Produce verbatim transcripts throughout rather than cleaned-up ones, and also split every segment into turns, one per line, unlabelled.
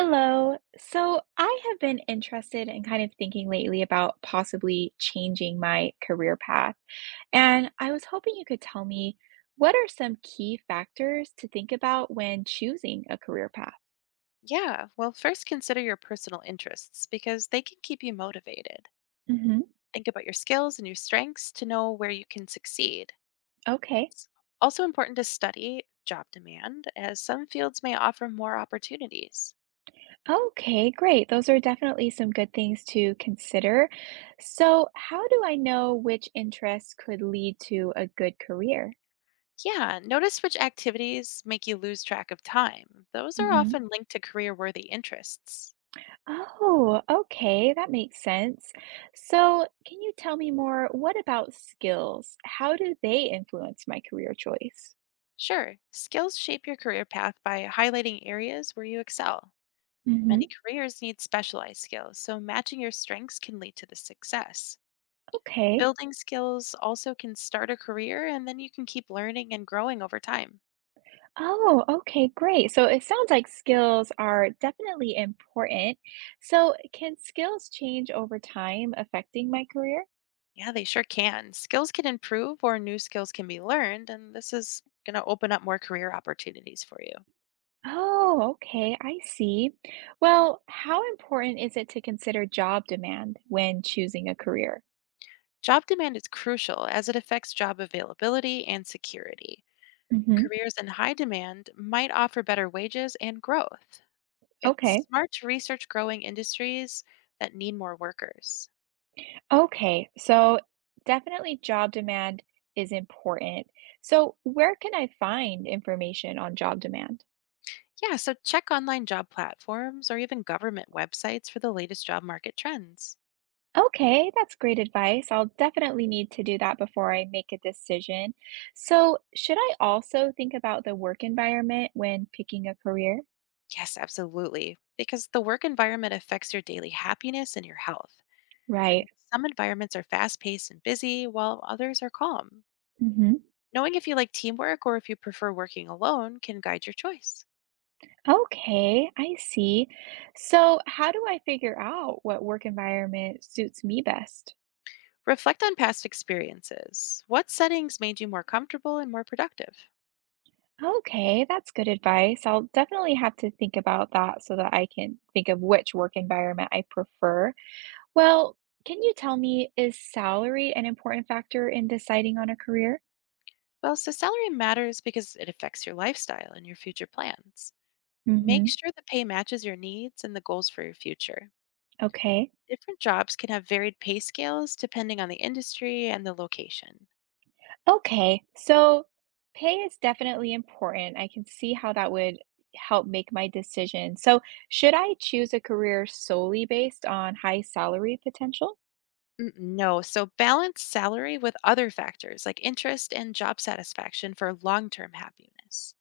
Hello. So I have been interested in kind of thinking lately about possibly changing my career path. And I was hoping you could tell me, what are some key factors to think about when choosing a career path?
Yeah, well, first consider your personal interests because they can keep you motivated.
Hmm.
Think about your skills and your strengths to know where you can succeed.
Okay.
It's also important to study job demand, as some fields may offer more opportunities.
Okay, great. Those are definitely some good things to consider. So, how do I know which interests could lead to a good career?
Yeah, notice which activities make you lose track of time. Those are often linked to career worthy interests.
Oh, okay, that makes sense. So, can you tell me more? What about skills? How do they influence my career choice?
Sure, skills shape your career path by highlighting areas where you excel.
Hmm.
Many careers need specialized skills, so matching your strengths can lead to the success.
Okay.
Building skills also can start a career, and then you can keep learning and growing over time.
Oh, okay, great. So it sounds like skills are definitely important. So can skills change over time, affecting my career?
Yeah, they sure can. Skills can improve or new skills can be learned, and this is going to open up more career opportunities for you.
Oh, okay, I see. Well, how important is it to consider job demand when choosing a career?
Job demand is crucial as it affects job availability and security.
Hmm.
Careers in high demand might offer better wages and growth.
Okay.
It's smart to research growing industries that need more workers.
Okay, so definitely job demand is important. So, where can I find information on job demand?
Yeah, so check online job platforms or even government websites for the latest job market trends.
Okay, that's great advice. I'll definitely need to do that before I make a decision. So, should I also think about the work environment when picking a career?
Yes, absolutely. Because the work environment affects your daily happiness and your health.
Right.
And some environments are fast paced and busy, while others are calm.
Hmm.
Knowing if you like teamwork or if you prefer working alone can guide your choice.
Okay, I see. So, how do I figure out what work environment suits me best?
Reflect on past experiences. What settings made you more comfortable and more productive?
Okay, that's good advice. I'll definitely have to think about that so that I can think of which work environment I prefer. Well, can you tell me, is salary an important factor in deciding on a career?
Well, so salary matters because it affects your lifestyle and your future plans. Make
Mm-hmm.
sure the pay matches your needs and the goals for your future.
Okay.
Different jobs can have varied pay scales depending on the industry and the location.
Okay. So pay is definitely important. I can see how that would help make my decision. So should I choose a career solely based on high salary potential?
Mm, No, so balance salary with other factors like interest and job satisfaction for long term happiness.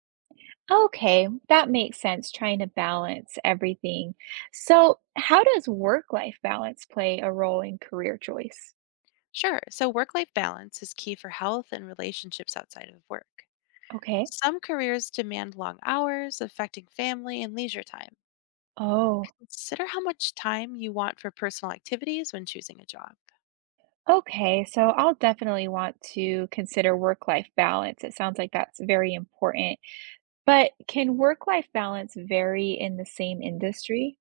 Okay, that makes sense, trying to balance everything. So, how does work-life balance play a role in career choice?
Sure, so work life balance is key for health and relationships outside of work.
Okay.
Some careers demand long hours, affecting family and leisure time.
Oh,
Consider how much time you want for personal activities when choosing a job.
okay. So, I'll definitely want to consider work-life balance. It sounds like that's very important. But can work-life balance vary in the same industry?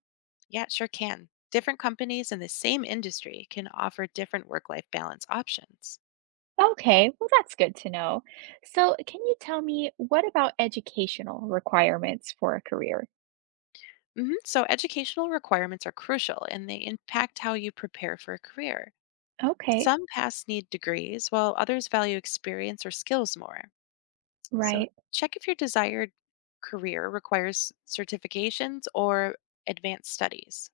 Yeah, it sure can. Different companies in the same industry can offer different work life balance options.
Okay, well, that's good to know. So, can you tell me, what about educational requirements for a career?
Mhm. So, educational requirements are crucial and they impact how you prepare for a career.
Okay,
Some paths need degrees, while others value experience or skills more. So,
right.
check if your desired career requires certifications or advanced studies.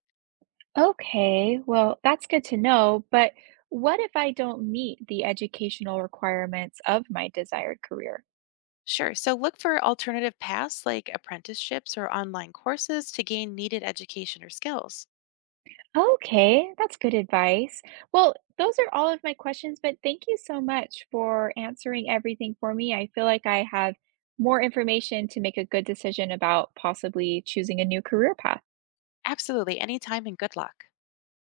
Okay, well, that's good to know, but what if I don't meet the educational requirements of my desired career?
Sure. So, look for alternative paths like apprenticeships or online courses to gain needed education or skills.
Okay, that's good advice. Well, those are all of my questions, but thank you so much for answering everything for me. I feel like I have more information to make a good decision about possibly choosing a new career path.
Absolutely. Anytime, and good luck.